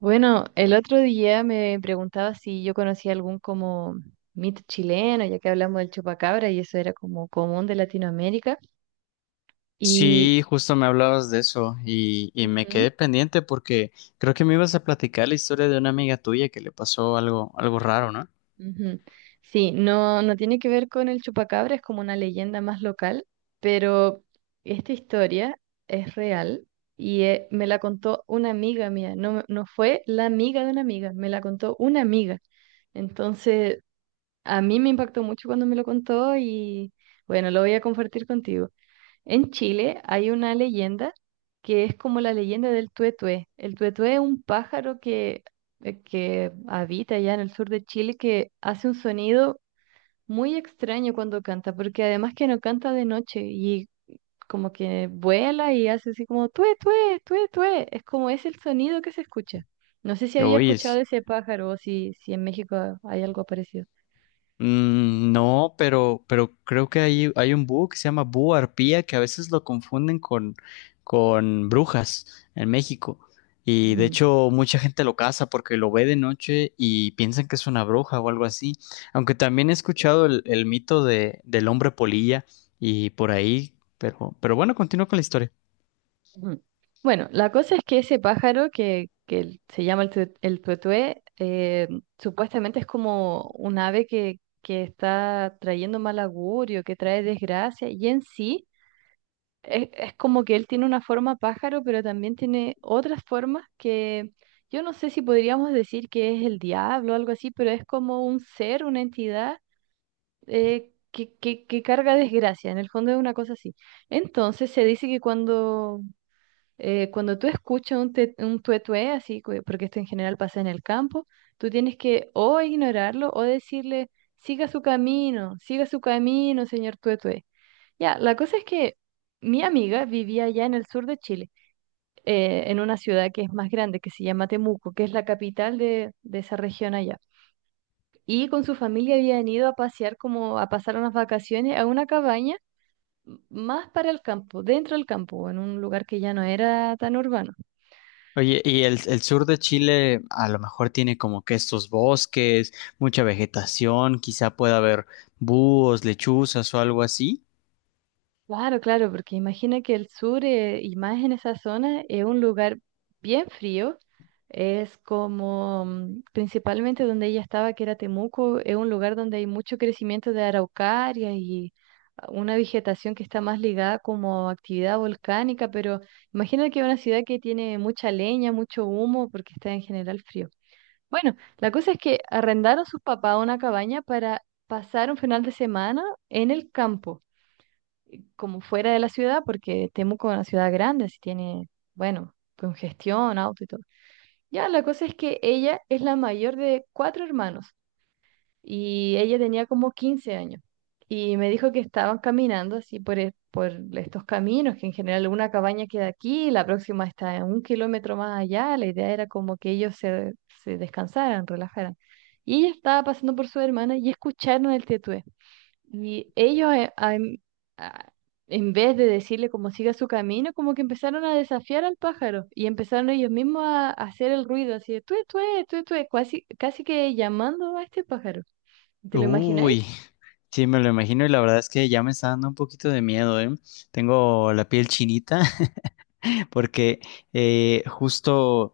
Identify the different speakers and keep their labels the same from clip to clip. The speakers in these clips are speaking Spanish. Speaker 1: Bueno, el otro día me preguntaba si yo conocía algún como mito chileno, ya que hablamos del chupacabra y eso era como común de Latinoamérica. Y
Speaker 2: Sí, justo me hablabas de eso y me
Speaker 1: Ujú,
Speaker 2: quedé pendiente porque creo que me ibas a platicar la historia de una amiga tuya que le pasó algo raro, ¿no?
Speaker 1: ujú. Sí, no tiene que ver con el chupacabra, es como una leyenda más local, pero esta historia es real y me la contó una amiga mía, no, no fue la amiga de una amiga, me la contó una amiga. Entonces A mí me impactó mucho cuando me lo contó y bueno, lo voy a compartir contigo. En Chile hay una leyenda que es como la leyenda del tuetué. El tuetué es un pájaro que habita allá en el sur de Chile, que hace un sonido muy extraño cuando canta, porque además que no canta de noche y como que vuela y hace así como tué, tué, tué, tué. Es como es el sonido que se escucha. No sé si había
Speaker 2: Oye,
Speaker 1: escuchado
Speaker 2: sí.
Speaker 1: de ese pájaro o si en México hay algo parecido.
Speaker 2: Mm, no, pero creo que hay un búho que se llama búho arpía que a veces lo confunden con brujas en México. Y de
Speaker 1: Mm.
Speaker 2: hecho, mucha gente lo caza porque lo ve de noche y piensan que es una bruja o algo así. Aunque también he escuchado el mito del hombre polilla y por ahí, pero bueno, continúo con la historia.
Speaker 1: Ujú. Bueno, la cosa es que ese pájaro que se llama el, el tuetué, supuestamente es como un ave que está trayendo mal augurio, que trae desgracia, y en sí es como que él tiene una forma pájaro, pero también tiene otras formas que yo no sé si podríamos decir que es el diablo o algo así, pero es como un ser, una entidad que carga desgracia, en el fondo es una cosa así. Entonces se dice que cuando tú escuchas un, un tuetué, así, porque esto en general pasa en el campo, tú tienes que o ignorarlo o decirle, siga su camino, señor tuetué. Ya, la cosa es que mi amiga vivía allá en el sur de Chile, en una ciudad que es más grande, que se llama Temuco, que es la capital de esa región allá. Y con su familia habían ido a pasear, como a pasar unas vacaciones a una cabaña más para el campo, dentro del campo, en un lugar que ya no era tan urbano.
Speaker 2: Oye, y el sur de Chile a lo mejor tiene como que estos bosques, mucha vegetación, quizá pueda haber búhos, lechuzas o algo así.
Speaker 1: Claro, claro, porque imagina que el sur, y más en esa zona, es un lugar bien frío. Es como, principalmente donde ella estaba, que era Temuco, es un lugar donde hay mucho crecimiento de araucaria y una vegetación que está más ligada como a actividad volcánica, pero imagina que es una ciudad que tiene mucha leña, mucho humo, porque está en general frío. Bueno, la cosa es que arrendaron sus papás una cabaña para pasar un final de semana en el campo, como fuera de la ciudad, porque Temuco es una ciudad grande, así tiene, bueno, congestión, auto y todo. Ya, la cosa es que ella es la mayor de cuatro hermanos y ella tenía como 15 años. Y me dijo que estaban caminando así por estos caminos, que en general una cabaña queda aquí, la próxima está a 1 kilómetro más allá. La idea era como que se descansaran, relajaran. Y ella estaba pasando por su hermana y escucharon el tetué. Y ellos, a- en vez de decirle cómo siga su camino, como que empezaron a desafiar al pájaro y empezaron ellos mismos a hacer el ruido así de tué, tué, tué, tué, casi, casi que llamando a este pájaro. ¿Te lo imagináis?
Speaker 2: Uy. Sí, me lo imagino y la verdad es que ya me está dando un poquito de miedo, ¿eh? Tengo la piel chinita porque eh, justo,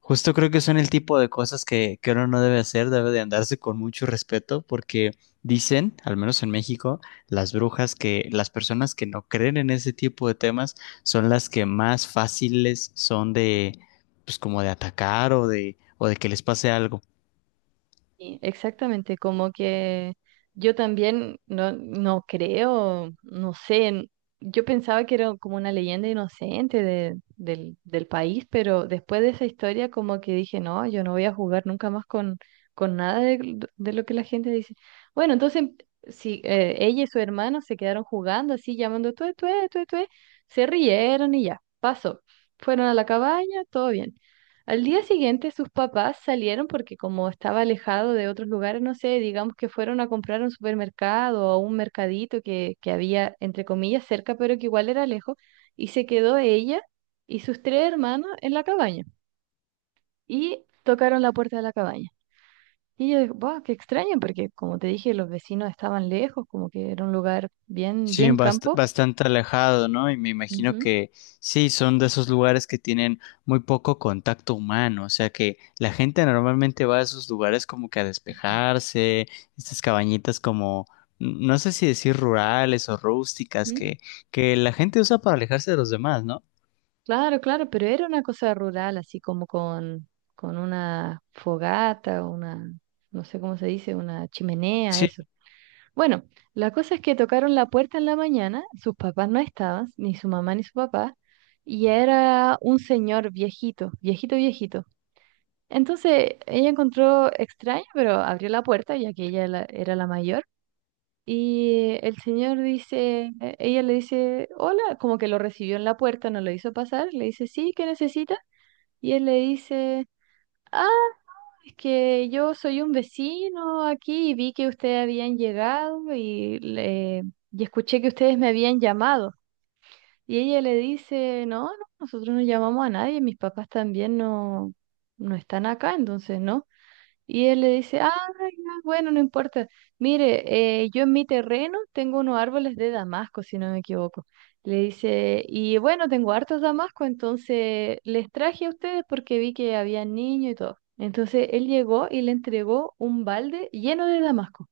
Speaker 2: justo creo que son el tipo de cosas que uno no debe hacer, debe de andarse con mucho respeto porque dicen, al menos en México, las brujas que las personas que no creen en ese tipo de temas son las que más fáciles son pues como de atacar o de que les pase algo.
Speaker 1: Sí, exactamente, como que yo también no creo, no sé, yo pensaba que era como una leyenda inocente del país, pero después de esa historia como que dije, no, yo no voy a jugar nunca más con nada de, de lo que la gente dice. Bueno, entonces si ella y su hermano se quedaron jugando así, llamando tué, tué, tué, tué, se rieron y ya, pasó. Fueron a la cabaña, todo bien. Al día siguiente sus papás salieron porque como estaba alejado de otros lugares, no sé, digamos que fueron a comprar a un supermercado o a un mercadito que había, entre comillas, cerca, pero que igual era lejos, y se quedó ella y sus tres hermanos en la cabaña. Y tocaron la puerta de la cabaña. Y yo dije, wow, qué extraño, porque como te dije, los vecinos estaban lejos, como que era un lugar bien,
Speaker 2: Sí,
Speaker 1: bien campo.
Speaker 2: bastante alejado, ¿no? Y me imagino
Speaker 1: Ujú.
Speaker 2: que sí, son de esos lugares que tienen muy poco contacto humano, o sea que la gente normalmente va a esos lugares como que a despejarse, estas cabañitas como, no sé si decir rurales o rústicas,
Speaker 1: ¿Mm?
Speaker 2: que la gente usa para alejarse de los demás, ¿no?
Speaker 1: Claro, claro, pero era una cosa rural, así como con una fogata, una, no sé cómo se dice, una chimenea, eso. Bueno, la cosa es que tocaron la puerta en la mañana, sus papás no estaban, ni su mamá ni su papá, y era un señor viejito, viejito, viejito. Entonces ella encontró extraño, pero abrió la puerta, ya que ella era la mayor, y el señor dice, ella le dice, hola, como que lo recibió en la puerta, no lo hizo pasar, le dice, sí, ¿qué necesita? Y él le dice, ah, es que yo soy un vecino aquí y vi que ustedes habían llegado y escuché que ustedes me habían llamado. Y ella le dice, no, no, nosotros no llamamos a nadie, mis papás también no, no están acá, entonces no. Y él le dice, ah, ya, bueno, no importa. Mire, yo en mi terreno tengo unos árboles de damasco, si no me equivoco. Le dice, y bueno, tengo hartos damascos, entonces les traje a ustedes porque vi que había niños y todo. Entonces él llegó y le entregó un balde lleno de damasco.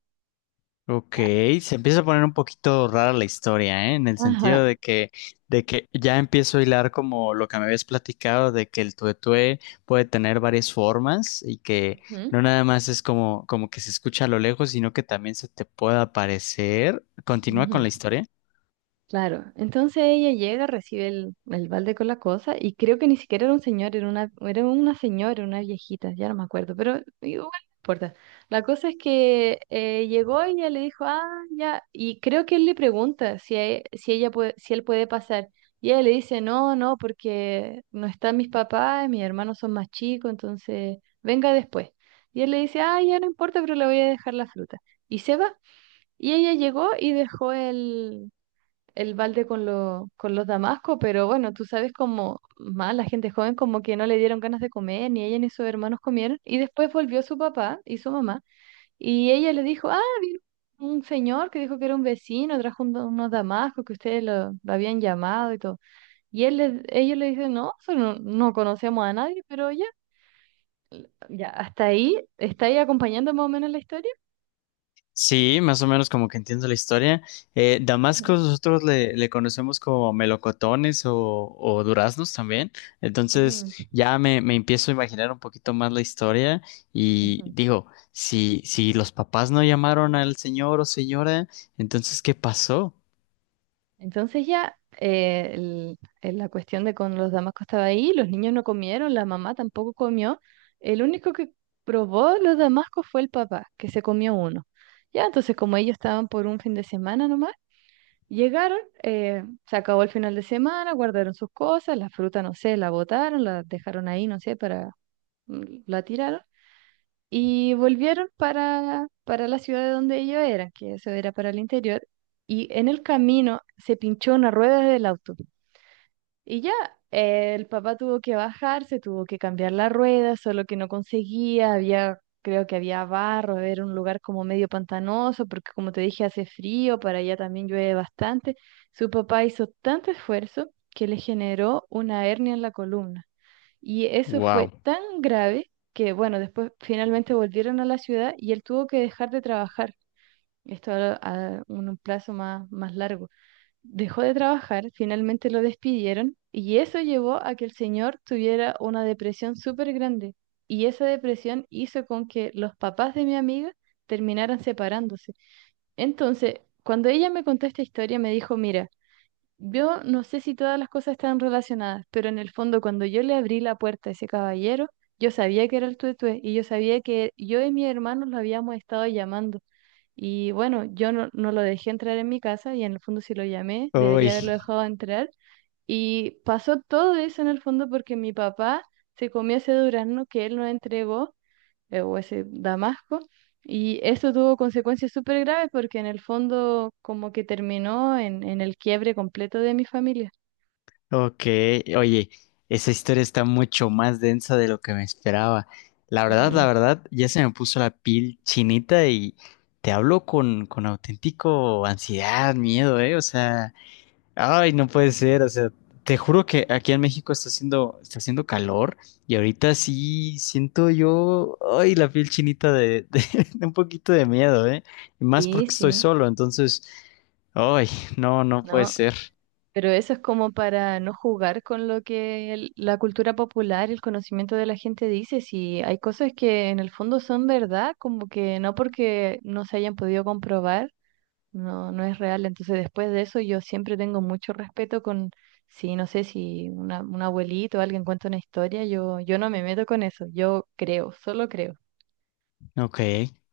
Speaker 2: Ok,
Speaker 1: Ya.
Speaker 2: se empieza a poner un poquito rara la historia, ¿eh? En el sentido
Speaker 1: Ajá.
Speaker 2: de que ya empiezo a hilar como lo que me habías platicado, de que el tuetué puede tener varias formas y que no
Speaker 1: Ujú,
Speaker 2: nada más es como, como que se escucha a lo lejos, sino que también se te puede aparecer. ¿Continúa con
Speaker 1: ujú.
Speaker 2: la historia?
Speaker 1: Claro, entonces ella llega, recibe el balde con la cosa y creo que ni siquiera era un señor, era una señora, una viejita, ya no me acuerdo, pero igual no importa. La cosa es que llegó y ella le dijo, ah, ya, y creo que él le pregunta si él puede pasar. Y ella le dice, no, no, porque no están mis papás, mis hermanos son más chicos, entonces venga después. Y él le dice, ah, ya no importa, pero le voy a dejar la fruta. Y se va. Y ella llegó y dejó el balde con, con los damascos, pero bueno, tú sabes como más la gente joven como que no le dieron ganas de comer, ni ella ni sus hermanos comieron, y después volvió su papá y su mamá, y ella le dijo, ah, un señor que dijo que era un vecino, trajo unos damascos que lo habían llamado y todo, y ellos le dicen, no, eso no, no conocemos a nadie, pero ya, ya, hasta ahí, ¿está ahí acompañando más o menos la historia?
Speaker 2: Sí, más o menos como que entiendo la historia.
Speaker 1: Ujú,
Speaker 2: Damasco nosotros le conocemos como melocotones o duraznos también.
Speaker 1: ujú,
Speaker 2: Entonces ya me empiezo a imaginar un poquito más la historia y
Speaker 1: ujú.
Speaker 2: digo, si los papás no llamaron al señor o señora, entonces ¿qué pasó?
Speaker 1: Entonces ya la cuestión de con los damascos estaba ahí, los niños no comieron, la mamá tampoco comió. El único que probó los damascos fue el papá, que se comió uno. Ya, entonces como ellos estaban por un fin de semana nomás, llegaron, se acabó el final de semana, guardaron sus cosas, la fruta, no sé, la botaron, la dejaron ahí, no sé, para, la tiraron. Y volvieron para la ciudad de donde ellos eran, que eso era para el interior, y en el camino se pinchó una rueda del auto. Y ya, el papá tuvo que bajarse, tuvo que cambiar la rueda, solo que no conseguía, había, creo que había barro, era un lugar como medio pantanoso, porque como te dije, hace frío, para allá también llueve bastante. Su papá hizo tanto esfuerzo que le generó una hernia en la columna. Y eso fue
Speaker 2: Wow.
Speaker 1: tan grave que, bueno, después finalmente volvieron a la ciudad y él tuvo que dejar de trabajar. Esto a un plazo más, más largo. Dejó de trabajar, finalmente lo despidieron y eso llevó a que el señor tuviera una depresión súper grande. Y esa depresión hizo con que los papás de mi amiga terminaran separándose. Entonces, cuando ella me contó esta historia, me dijo, mira, yo no sé si todas las cosas están relacionadas, pero en el fondo cuando yo le abrí la puerta a ese caballero, yo sabía que era el tuetué y yo sabía que yo y mi hermano lo habíamos estado llamando. Y bueno, yo no lo dejé entrar en mi casa y en el fondo si lo llamé, debería haberlo dejado entrar. Y pasó todo eso en el fondo porque mi papá se comió ese durazno que él nos entregó o ese Damasco. Y eso tuvo consecuencias súper graves porque en el fondo como que terminó en el quiebre completo de mi familia.
Speaker 2: Ok, oye, esa historia está mucho más densa de lo que me esperaba. La
Speaker 1: Ujú.
Speaker 2: verdad, ya se me puso la piel chinita y te hablo con auténtico ansiedad, miedo, ¿eh? O sea, ay, no puede ser, o sea, te juro que aquí en México está haciendo calor y ahorita sí siento yo, ay, la piel chinita de un poquito de miedo, ¿eh? Y más
Speaker 1: Sí,
Speaker 2: porque estoy
Speaker 1: sí,
Speaker 2: solo, entonces, ay, no puede
Speaker 1: no.
Speaker 2: ser.
Speaker 1: Pero eso es como para no jugar con lo que la cultura popular, el conocimiento de la gente dice. Si hay cosas que en el fondo son verdad, como que no porque no se hayan podido comprobar no, no es real. Entonces, después de eso, yo siempre tengo mucho respeto con, si no sé, si una, un abuelito o alguien cuenta una historia, yo no me meto con eso, yo creo, solo creo.
Speaker 2: Ok,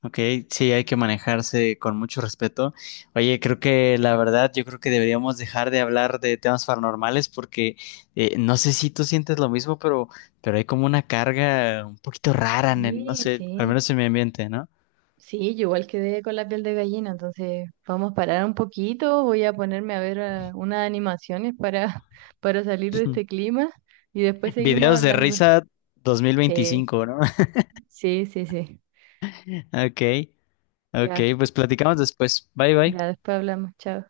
Speaker 2: ok, sí, hay que manejarse con mucho respeto. Oye, creo que la verdad, yo creo que deberíamos dejar de hablar de temas paranormales porque no sé si tú sientes lo mismo, pero hay como una carga un poquito rara en el- no
Speaker 1: Sí,
Speaker 2: sé, al
Speaker 1: sí,
Speaker 2: menos en mi ambiente, ¿no?
Speaker 1: sí, yo igual quedé con la piel de gallina, entonces vamos a parar un poquito, voy a ponerme a ver unas animaciones para, para salir de este clima y después seguimos
Speaker 2: Videos de
Speaker 1: hablando.
Speaker 2: risa dos mil
Speaker 1: Sí,
Speaker 2: veinticinco, ¿no?
Speaker 1: sí, sí, sí,
Speaker 2: Ok, ok,
Speaker 1: ya,
Speaker 2: pues platicamos después. Bye, bye.
Speaker 1: ya después hablamos, chao.